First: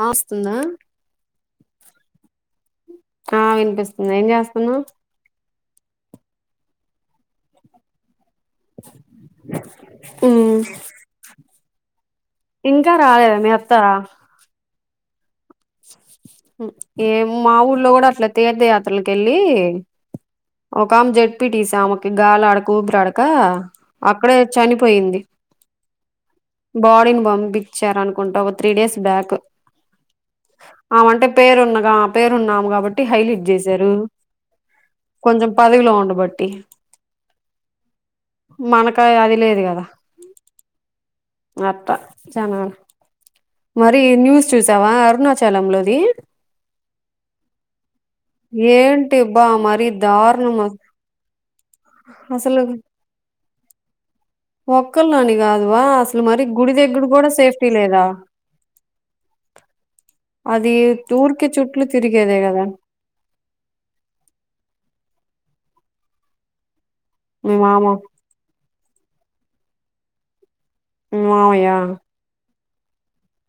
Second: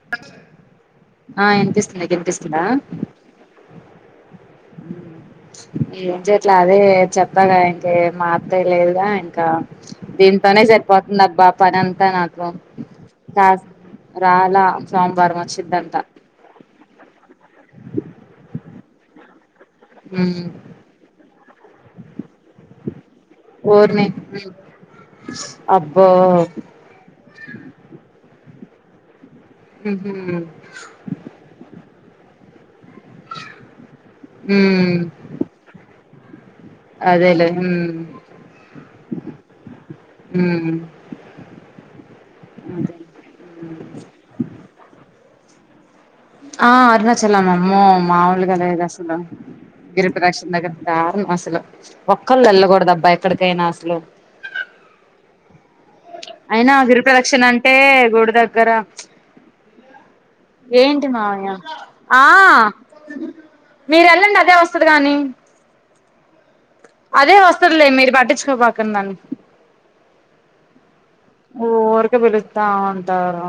ఆ వస్తుందా ఆ వినిపిస్తుంది నిక్ ఇనిపిస్తుందా వినిపిస్తుంది ఏం ఆ ఏం చేయట్ల అదే చెప్పాగా ఇంక ఏమ్మా అంత లేదా ఇంకా దీంతోనే సరిపోతుంది అబ్బా పనంతా నాకు ఇంకా రాలేదా మీ రాజ్ అత్తారా రాలా సోమవారం వచ్చిందంట ఏ మా ఊర్లో కూడా అట్ల తీర్థయాత్రలకెళ్ళి ఉమ్ ఒకమె జడ్పి టీసీ ఆమెకి గాలి ఆడక ఊపిరి ఆడక అక్కడే చనిపోయింది అబో బాడీని పంపించార అనుకుంటా ఒక త్రీ డేస్ బ్యాక్ ఉహు ఆమంటే పేరున్నగా పేరున్నామే కాబట్టి హైలైట్ చేశారు ఉమ్ కొంచెం పదవిలో ఉండ బట్ అదేలే ఉమ్ మనక అది లేదు కదా ఉమ్ అట్ట చానవ్ అదే మరి ఈ న్యూస్ చూసావా చాలనది ఆ అరుణాచలం అమ్మో మాములుగా లేదాసలు ఏంటి బా మరీ గిరిపరాక్ష దారుణం దగ్గర దారుణం అసలు ఒక్కళ్రుు వెళ్ళకూడదు అబ్బా ఎక్కడికైనా అసలు ఒక్కల్లాని కాదు వా అసలు మరి గుడి అయినా దగ్గర కూడా గిరిప్రదక్షిణ సేఫ్టీ అంటే లేదా గుడి దగ్గర అది ఏంటి ఊరికే మామయ్య చుట్లు ఆ తిరిగేదే కదా మీరు వెళ్ళండి అదే వస్తది గాని అదే మీ మామ వస్తలే మీరు పట్టించుకో మాకండి దాన్ని మామయ్య ట ఉంటారు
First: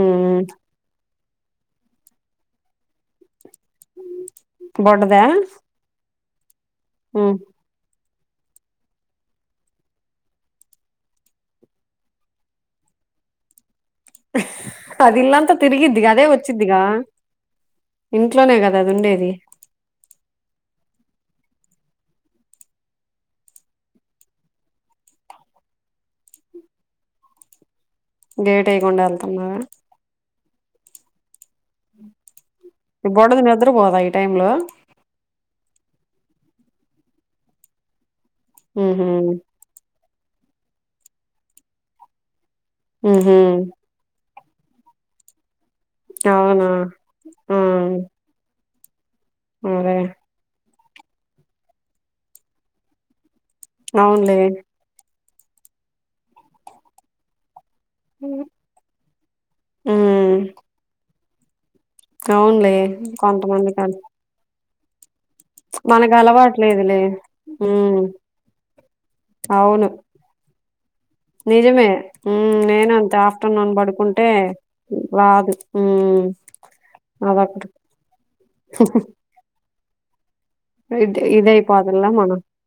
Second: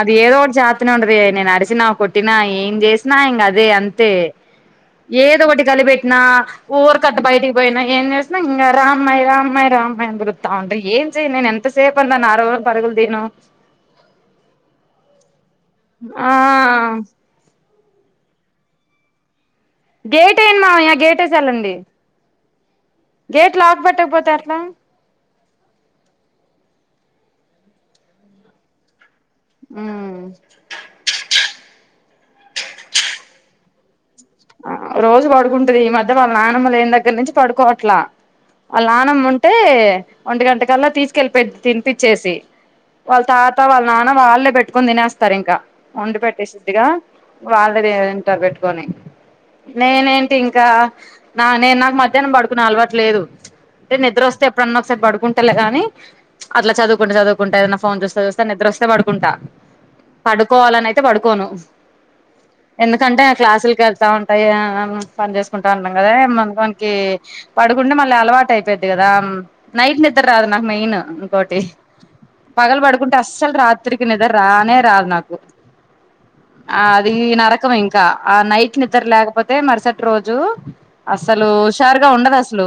అది ఏదోటి చతనే ఉంటది నేను అరిసినా కొట్టినా ఏం చేసినా ఇం అదే అంతే బొడ్డదా ఏదో ఒకటి కలిపెట్టి నా ఊరు కట్ట ఉమ్. బయటికి పోయినా ఏ రామై రామ్య రామై అని పిలుతఉంటే ఏన్ చేయ నేను ఎం త సేప్ అని నరవ పరగులు థీను పది ఇల్లంతా తెరిగ్గిది అదే ఆ వచ్చదిగా ఇంట్లోనే కదా అది ఉండేది గేట్ ఎయండి మామయ గేటేసి వెళ్ళండి గేట్ లాక్ పెట్టకపోత అట్లా గేట్ ఎయకుండా ఉ ఈ బొడ ది నిద్ర పోదా ఆ రోజు పడుకుంటుది ఈ మధ్య వాళ్ళ నానమ్మ లేని దగ్గర నుంచి పడుకోవట్లా వల ఉహు, నాన్నమ్మ ఉంటే ఒంటి గంట కల్లా తీసుకెళ్లిపోద్ తినిపచ్చేసి వాళ్ళ ఉహు. తాత వాళ్ళ నాన్న వాళ్ళే పెట్టుకుని తినేస్తారు ఇంకా వండి అవునా పెట్టేసిద్దిగా ఆ, వాళ్ళదంటారు పెట్టుకొని అదే నేనేంటి ఇంకా నా నేను నాకు మధ్యాహ్నం పడుకున్న అలవాటు లేదు అంటే నిద్ర అవునులే వస్తే ఎప్పుడన్నా ఒకసారి పడుకుంటేలే గాని అట్లా చదువుకుంటే చదువుకుంటా ఫోన్ చూస్తా చూస్తా నిద్ర వస్తే పడుకుంటా ఉమ్, పడుకోవాలని అయితే పడుకోను అవునులే కొంతమందికి ఆయా పని చేసుకుంటా ఉంటన్నాం కదాందు మకి అలవాట్లేదులే పడుకుంటే ఉమ్. మళ్ళీ అలవాటు అయిపోయిద్ది కదా అవును నైట్ నిద్ద రాదు నాకు మెయిన్ ఇంకోటి నిజమే ఉమ్ పగలు నేను అంతే పడుకుంటే అస్సలు రాత్రికి నిద్ర రానే రాదు నా వాదు ఉ ఆ అది నరకం ఇంకా ఆ నైట్ నిద్ద్ర లేకపోతే మరుసటి రోజు జు ఇది అసలు ఇదయిపోతల్ల హుషారుగా ఉండదు మనం అసలు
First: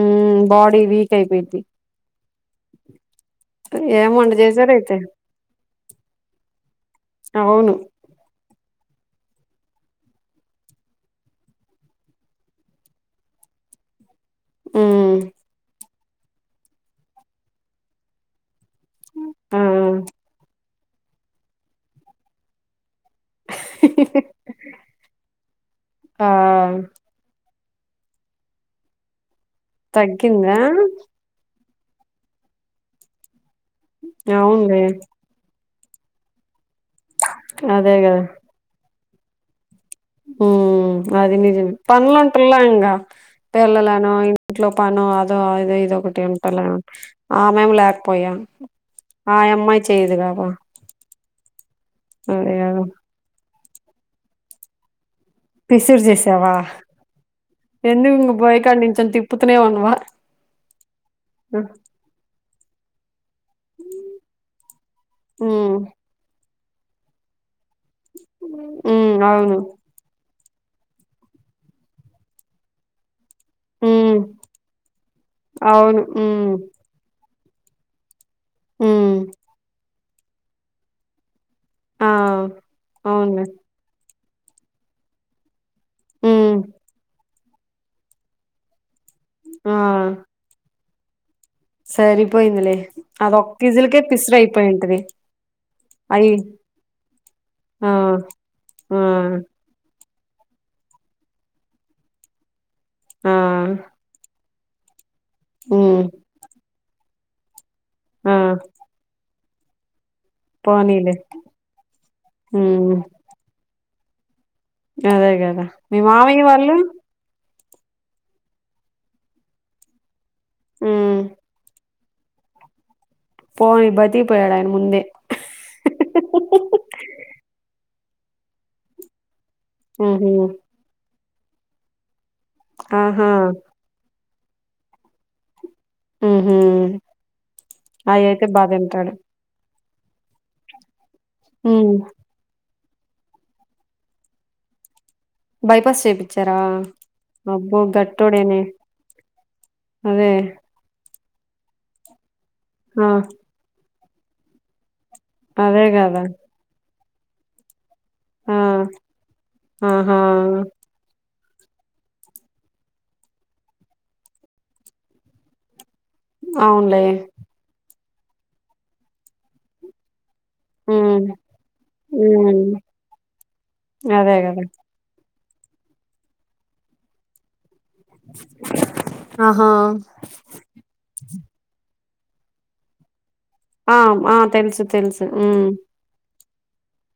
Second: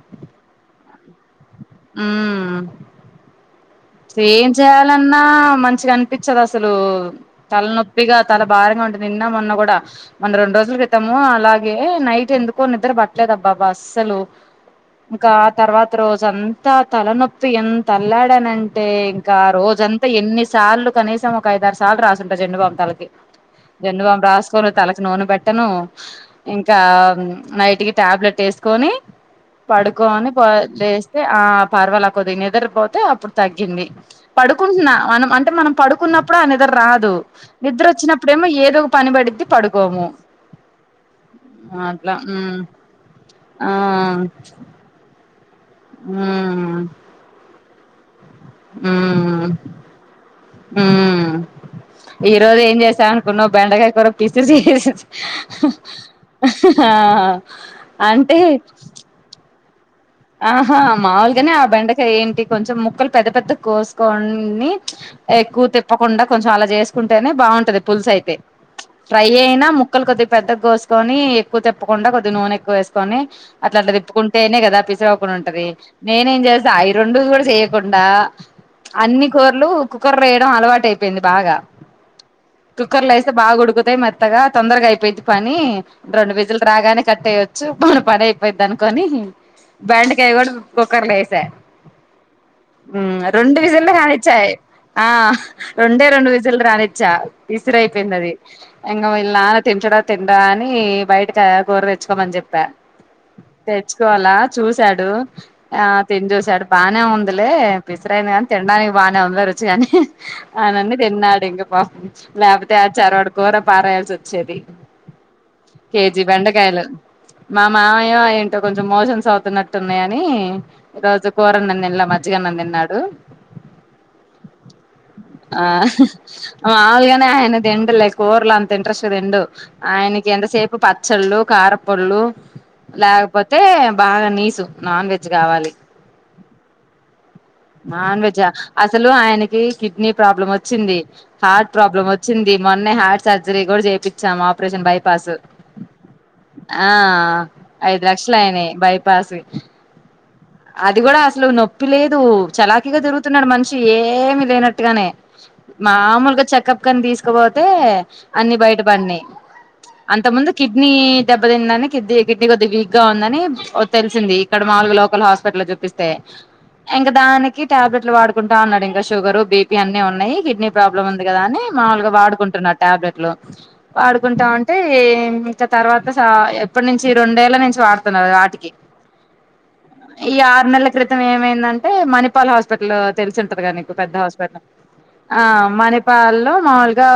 ఉమ్ బాడీ వీక్ అయిపోయిద్ది ఉ వంట ఏం చేసారు అయితే చేయాలన్నా మంచిగా అనిపించదు అసలు అవును తలనొప్పిగా తల భారంగా ఉంటు నిన్న మొన్న కూడా మొన్న రెండు రోజుల క్రితము అలాగే నైట్ ఎందుకో నిద్ర పట్టలేదబ్బా ఆస్సలు ఉమ్ ఇంకా తర్వాత రోజ అంతా తలనొప్పి ఎంత అల్లాడానంట అంటే ఇంకా ఆ రోజంతా ఎన్ని సార్లు కనీసం ఒక ఐదారు సార్లు రాసుంటారు జండు బామ్ తాలకి జండు బామ్ రాసుకోనీ తలకు నూనె పెట్టను ఆ ఇంకా నైట్ కి టాబ్లెట్ వేసుకొని పడుకోని తగ్గిందా లేస్తే ఆ పర్వాలకద్ నిద్రపోతే అప్పుడు తగ్గింది అవునులే పడుకుంటున్నా మనం అంటే మనం పడుకున్నప్పుడు అ నిద్రరాదు నిద్ర అదే వచ్చినప్పుడేమో ఏదో ఒక పని పడిది పడు ఉ అది నిజమే అట్లా మ్మ్ పనలంటర్లాకా ఆ పిల్లలను ఇంట్లో పను అదో అదో ఇదో ఒకటి మ్మ్ వింటాలలను ఆమెము లేక పోయా మ్మ్ ఆయమ్మాయి చేయ్యదుగాద మ్మ్ ఈ రోజు ఏం చేసాఅనుకున్నావు్ బెండకాయ కూర కిచిడిచేసేస పిసిరు చేసావా ఎందుకు ఇంగ అంటే పొయ్యి కాడ నించోని తిప్పుతూనే ఉన్నావా ఆహా మాములుగానే ఆ బెండకా ఏంటి కొంచెం ముక్కలు పెద్ద పెద్ద కోసుకోని ఎక్కువ ఉమ్ తిప్పకుండా కొంచెం అలా చేసుకుంటేనే బాగుంటది పులుసు అయితే ఉమ్ ఫ్రై అవును అయినా ముక్కలు కొది పెద్దగా కోసుకొని ఎక్కువ తప్పకుండా కొద్దిగ నూనెక్కువ వేసుకొని అట్లా అట్లా ఉమ్ తిప్పుకుంటేనే కదా పిసిరవకుండా ఉంటది అవును నేనేం ఉమ్ చేస్తా అయి రెండు కూడా చేయకుండా ఉమ్ అన్ని కూరలు కుక్కర్ లో వేయడం అలవాటు అయిపోయింది బాగా ఆ కుక్కర్లో వేస్తే అవునులే బాగా ఉడుకుతాయి మ త్తగా తొందరగా అయిపోయింది పని రెండు ఉమ్ విజుళ్ళు రాగానే కట్టేయో చ్చు మన పని అయిపోఇద్దనుకొని ఆ బెండకాయ కూడా కుక్కర్లో వేసా సరిపోయిందిలే మ్ అదొక్క రెండు విజిల్లు కిజిల్కే హ్యాండ్ పిసిర్ ఇచ్చాయి అయిపోయింటది ఆ రెండే రెండు అయి విజిల్ రానిచ్చ ఆ విసురైపోయింది అది ఆ ఎంగ విల్ల నాన తింటాడా తిండా అని బయట చ్ కుర తెచ్చుకోమని చెప్పా ఆ తెచ్చుకోవాలా చూసాడు ఆ ఉమ్ తిని చూసాడు బానే ఉందిలే పిసరైనా ఆ కాని తినడానికి బాగానే ఉంది రుచిగానే ఆనని పోనీలే తిన్నాడు ఇంక పాప లేకపోతే ఆ ఉమ్ చరవాడు కూర పారేయాల్సి వచ్చేది అదే కదా మీ కేజీ మామియ్య వాళ్ళు బెండకాయలు మా మామయో ఏంటో కొంచెం మోషన్స్ అవుతున్నట్టున్నాయని ఈ ఉమ్ రోజు కురాను తింట్లే ఛిగన్నం తిన్నాడు పోనీ బతికిపోయాడు ఆయన ముందే ఆ మాముల్గానే ఆయాన దిండు లైక్ కూరలు అంత ఇంట్రెస్ట్ దిండు ఆయనకి ఉహు ఎంతసేపు పచ్చళ్ళు కారపోళ్ళు ఆహా లేకపోతే బాగా నీసుు నాన్ వెజ్ కావాలి ఉహు నాన్ అయి అయితే వెజ్జా బా అసలు తింటాడు ఆయనకి కి డ్ని ప్రాబ్లం వచ్చింది హార్ట్ ఉమ్ ప్రాబ్లం వచ్చింది మొన్నే హార్ట్ సర్జరీ కూడా చేపిచాం ఆపరేషన్ బై బైపాస్ చేపిచ్చారా ఆ అబ్బో ఐదు లక్షలు గట్టోడేనే అయినాయి బయ్ అదే అది కూడా అసలు నొప్పి లేదు చలాకీగా ఆ దిరుగుతున్నాడు మనిషి ఏమి లేనట్టుగానే అదే కదా మామూలుగా చెకప్ కని తీసుకపోతే అన్ని ఆ బయటపడినాయి ఆహా అంత ముందు కిడ్నీ దెబ్బ తిందని కిడ్ కిడ్నీ కొద్ది వీక్ గా ఉందని తెలిసింది ఇక్కడ మాములుగా లోకల్ హాస్పిటల్లో చపిస్ స్తె అవునులే ఇంకా దానికి టాబ్లెట్లు వాడుకుంటా అన్నాడు ఇంకా షుగరు బీపీ అన్నిీ ఉన్నాయి కిడ్నీ ప్రాబ్లం ఉంది ఉమ్ కదా అని మాముూలుగా ఉమ్ వాడుకుంటున్నారు టాబ్లెట్లు అదే కదా వాడుకుంటాఉంటే ఇ ఇంకా తర్వాత స ఎప్పటి నుంచి రెండేళ్ల నుంచి వాడుతున్నారు వాటికి ఆహా ఈ ఆరు నెల్ల క్రితం ఏమైందంటే మణిపల్ హాస్పిటల్ తెలిసుంటదిగా నీకు ఆ పెద్ద ఆ హాస్పిటల్ తెలుసు తెలుసు ఆ ఉమ్ మణిపా ళ్ళో మాములుగా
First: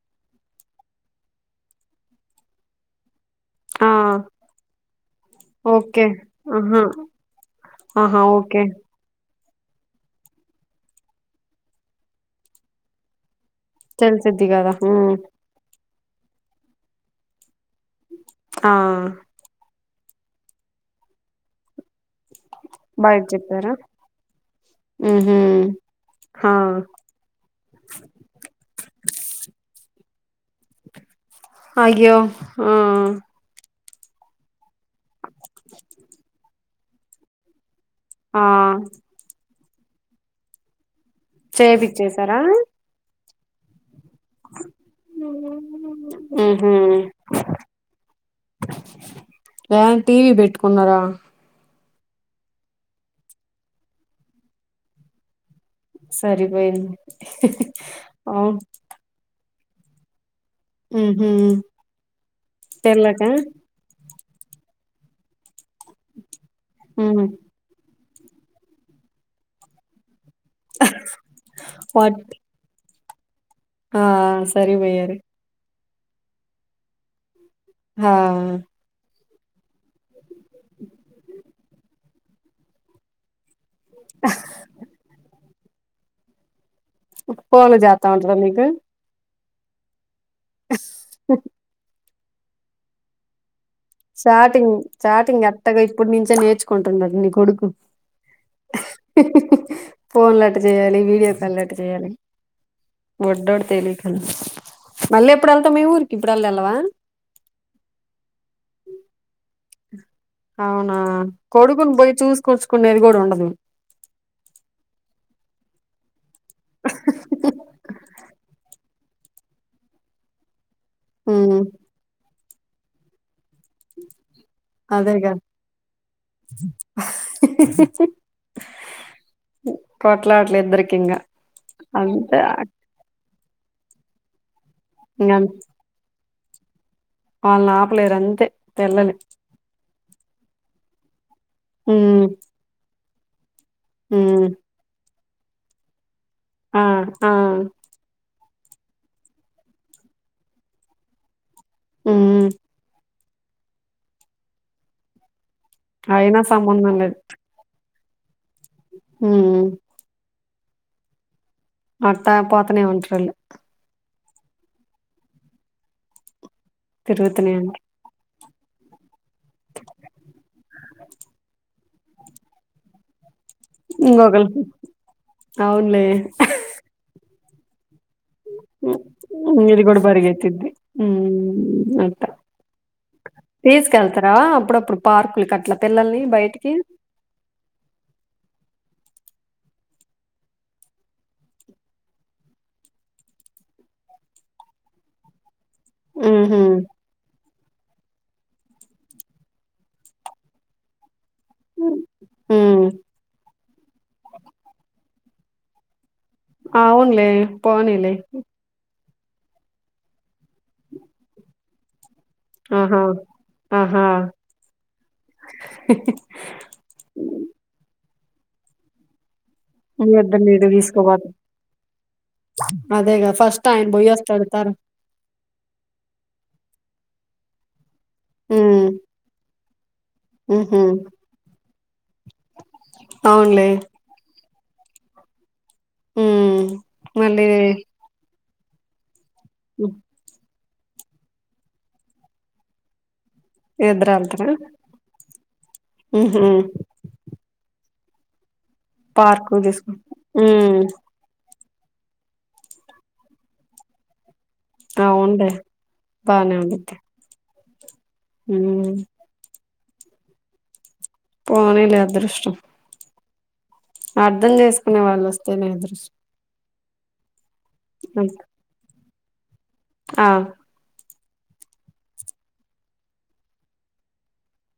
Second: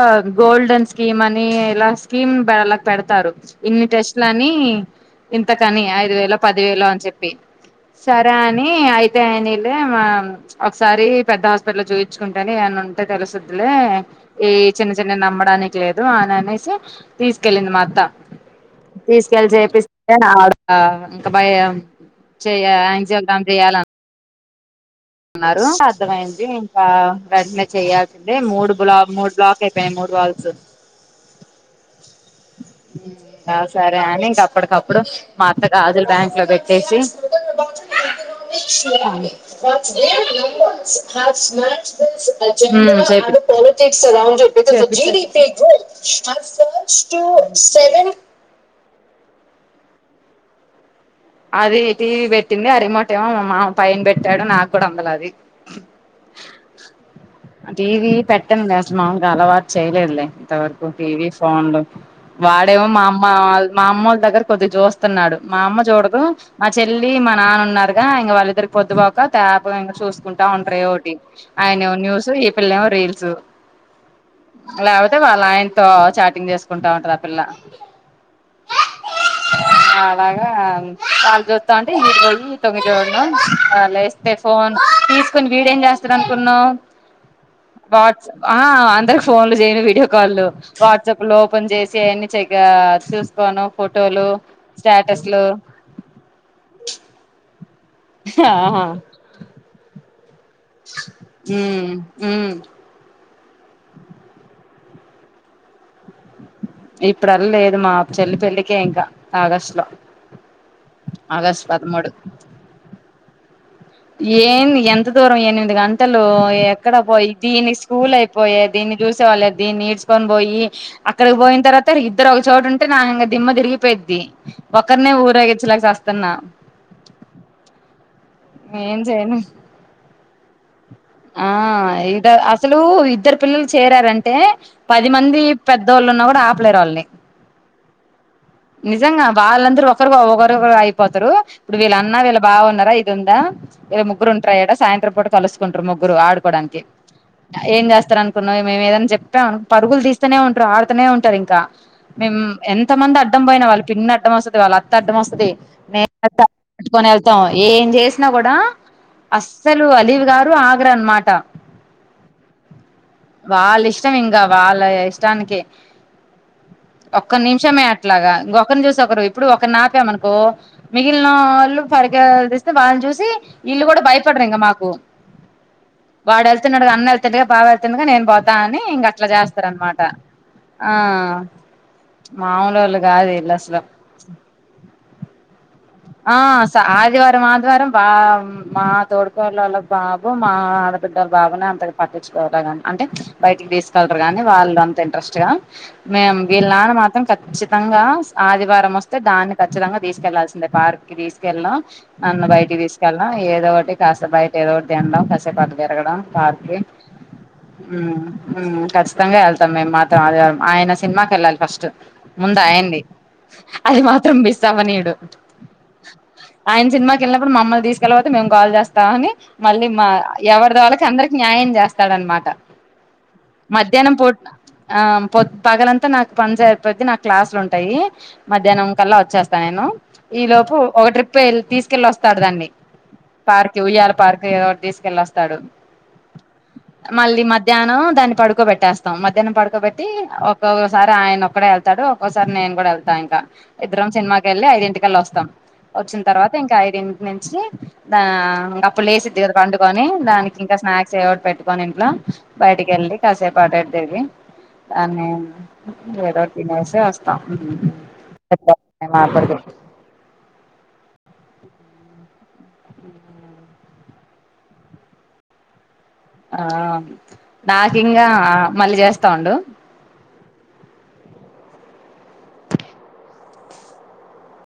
గోల్డెన్ స్కీమ్ అని ఇలా స్కీమ్లా పెడుతారు ఇన్ని ఆ టెస్ట్లని ఇంతకని ఓకే ఐదు వేల ఆహా పదివేలు అని చెప్పి ఆహా సరే ఓకే అని అయితే స్కానిలో ఏమో ఒకసారి పెద్ద హాస్పిటల్ లో చూయిించుకుంటేనే ఏమన్న ఉంటే తెలుస్త లే తెలిసిద్ది ఈ కదా చిన్న ఉమ్ చిన్న నమ్మడానికి లేదు అని అనేసి తీస్ కెళ్ళింది మా అత్త ఆ తీసుకెళ్ళి చెపిస్ ఆవిడ ఇంక భయ చెయ ఆంజ్ యో బయట కంప్లిట్ చెప్పారా చేయాలన్ ఉహు అన్నారు అర్థమైంది హా ఇంకా వెంటనే చేయాల్సిందే మూడు బ్లా మూడు బ్లాక్ అయి మేము డ్వాల్స్ అయ్యో ఆ సరే అని అప్పటికప్పుడు మా అత్త గాజులు బ్యాంక్ లో పెట్టేసి ఆ ఊ చేపిచ్చేసారా చెప్ ఉహు [unintelligible] స్టూ సెవెన్ వాటి బేట్టుకున్నారా అదీ ఇటీవి బెట్టింది అరిమోటేమో మా మామ పైన పెట్టాడు నాకూడా అందల అది సరిపోయింది టీవీ అవును పెట్టను నేనసలు మాములుగా అలవాటు చేయలేదులే అంత వరకు టీవీ ఉహు ఫోన్లు వాడేమో మా తెల్లాక అమ్మ మా అమ్మ దగ్గర కొద్ది జూస్తున్నాడు మా అమ్మ చూడదు మా చెల్లి ఉమ్ మా నాన్న ఉన్నారు. గా ఇంగ వాళ్ళిద్దరి పొద్దుపోక తేపుగా ఇంగ చూసుకుంటా ఉంటరు ఏవోవోటి ఆయనేమో వాట్ న్యూస్ లేవా రీల్స్ ఆ లేపోతే సరిపోయారు వాళ్ళ నాయన్ తో చాటింగ్ చేసుకుంటా ఉంటదపిల్ల రా అలాగా ఆల్ జూత్తవుంటే ఇగో ఈల్ తొంగిజూడటం అ లేస్తే ఫోన్ తీసుకుని వీడేం చేస్తడనుకున్నవ్ ఫోన్లు చేత్తా వాచ్ ఉంటాడా ఆ నీకు అంతే ఫోన్లు చేయడ వీడియో కాల్లు వాట్సాప్ లో ఓపెన్ చేసి అయన్నీ చగ చూసుకోను. ఫోటోలు చాటింగ్ స్టేటస్లు చార్టింగ్ ఎత్తగా ఇప్పుడు నుంచే నేర్చుకుంటున్నడు నీ కొడుకు హ్ హిహిహి పోలెన్ క్క జేయాలి వీడియోకాల్ ఉమ్ ఎట్టజేయాలి ఉమ్ బుడ్డోడు తెలిఖన్ మల్లేప్పుడెల్తా మీఊరు? ఇప్పుడల్లేదు మా చెల్లి పెళ్లికే ఇంకా ఆగస్టు లో అవునా ఆగస్టు కొడుకుని బోయి చూసు కొచ్చుకునేది గూడండదు. ఏమి ఎంత దూరం ఎనిమిది గంటలు ఎక్కడ పోయి దీని స్కూల్ అయి పోయే దీన్ని చూసే వాళ్ళేర్ దీన్ని ఈడ్చకొని బోయి అక్కడికి ఉమ్ పోయిన తర్వాత ఇద్దరు చూడుంటే నాయంగే దిమ్మ తిరిగిపోయిద్ది ఒకరినే అదేగా ఊరేగించలేక చస్తన్నా కోట్లాట్లు ఇద్దరికీంగా ఆ ఇద అసలు ఇద్దరు పిల్లలు చేరారంటే పది ఇంగ మంది పెద్దోళ్ళున్నాగూడ ఆపలేరు వాళ్ళని వాళ్ళని ఆపలేరు అంతే పిల్లలు నిజంగా వాళ్ళందరూ ఒకరు ఒకరురు అయిపోతారు ఇప్పుడు వీళ్ళన్నా ఉమ్ వీళ్ళ బావున్నారా ఏ దుందా ఈళ్లముగ్గురు ఉమ్ ఉంటర ఈడ సాయంత్రం పూట కలుసుకుంటరు ముగ్గురు ఆడు కోడానికి ఆ ఆ అ ఏంజెస్తరన్ ప్పున మేమెదన్న జెప్తే అన్ పరుగులు తీస్తనే ఉంటరు. ఆడుతనే ఉంటరు ఇంకా మేమ్ ఉమ్ ఎంతమంద డం పోయిన వాళ్ళ పిన్ని అడ్డం వస్తది. వాళ్ళత్త అడ్డం వస్తది మేక అయినా త సంబంధం లేదు పట్టుకొనేళతాం ఏం జేసి నగూడా ఉమ్ అస్సలు అలీవ గారు ఆగరనమాట అట్ట పోతనేే ఉంటరు అల్లు చం ఇంగ వాళ్ళ ఇష్టానికి ఒక్క తిరుగుతూనే ఉంటారు నిమిషమే గ ఒకరిని చూసి ఒకరు ఇప్పుడు ఒకరనాపమనుకో మిగిలిన ఆళ్ళు పరిగ దీస్తే వాణ్ణి జూసి వీల్ళు గూడ భయపడరు ఇంకొకలు ఇంగ మాకు అవునులే వాడేళ్తున్నాడుగా, అన్న వెళ్తడుగా బావే తుండు గా నేన్ బోతాని ఇంగట్లా ఇది కూడా జేస్తరన్మాట పరిగెత్తిద్ది ఆ మాములుళ్ళ తీసుకెల్తారా అప్పుడప్పుడు పార్కులకి కట్టలా ఆ ఆదివారం ఆదివారం బ మాతోడు ళ్ళ వాళ్ళ బాబు మా ఆడపిిడ్డల బాబుని అంత పట్టించుకోవరా గాని అంటే బయటికి తీసుకెలరు గానీ కా వాళ్ళు అంత ఇంట్రెస్ట్ గా మేము ఉహు వీళ్ళ నాన్న మాత్రం కచ్చితంగా ఆదివారం వస్తే దాన్ని కచ్చితంగా తీసుకెళ్లాల్సి పార్క్ కి తీసుకెళ్లం నన్న బయటికి ఉమ్ తీసుకెళ్ళం ఏదో ఒకటి కాస్త బయట ఏదో ఒకటి తినడం కసేపాటు తిరగడం పార్కుకి అవునులే ఉ పోనీలే ఉ ఖష్టంగా వెళ్తాం మేము మాత్రం అ ఆయన సినిమాకి వెళ్ళాలి ఫస్ట్ ముందాయండి ఆహా అది ఆహా మాత్రం మిస్ అవ్వనియడు ఆయన సినిమాకి వెళ్ళినప్పుడు మమ్మల్ని తీసుకెళ్ళపోతే మేము కాల్ చేస్తాం అని మళ్ళీ మా మీ ఇద్దరిని ఈడికి ఎవరిది వాళ్ళకి తీసుకుపోత అందరికి న్యాయం చేస్తాడనమాట అదేగా ఫస్ట్ ఆయన మధ్యాహ్నం పోట్ పోయ్యొస్తాడు తర్ ఆ పొద్ పగలంతా నాకు పని చేయ ప్రతి నా క్లాసులు ఉంటాయి ఉమ్ మధ్యాహ్నం కల్లా వచ్చేస్తా నేను ఈ లోపు ఉహు ఒక ట్రిప్ వె తీసుకెళ్లి వస్తాడు దాన్ని అవునులే పార్క్కి ఉయ్యాల పార్క్ ఏదో ఒకటి తీసుకెళ్ళొస్తాడు ఉమ్ మళ్ళీ మధ్యాహ్నం దాన్ని పడుకోబెట్టేస్తాడు మధ్యానం పడుకోబట్టి ఒక్కొక్కసారి ఆయన ఒక్కే వెళ్తాడు ఒక్కొక్కసారి నేను కూడా వెళ్తా ఇం ఇద్దరం సినిమాకి వెళ్తారా వెళ్ళి ఐదింటికళ్ళ వస్తాం వచ్చిన ఉహు తర్వాత ఇంకా ఐదింటి నుంచి ద ఇం అప్పుడు లేసిద్ది పార్క్ కదా తీసుకు పండుకొని దానికి ఇంకా ఉమ్ స్నాక్స్ ఏదోకటి పెట్టి కొని ఇంట్ల బయటికి వెళ్లి కాసేపు ఆట ఇటు తిరిగి అడనే అవునులే ఏదోకటి బానే ఉండిద్ది తినేసి వస్తాం ఉమ్ మా అబ్బాయికి పోనీలె అదృష్టం అర్ధం చేసుకునే వాళ్ళు వస్తేనే అదృష్టం ఆ నాకి ఇంకా ఆ మళ్ళీ చేస్తా ఉండు ఆ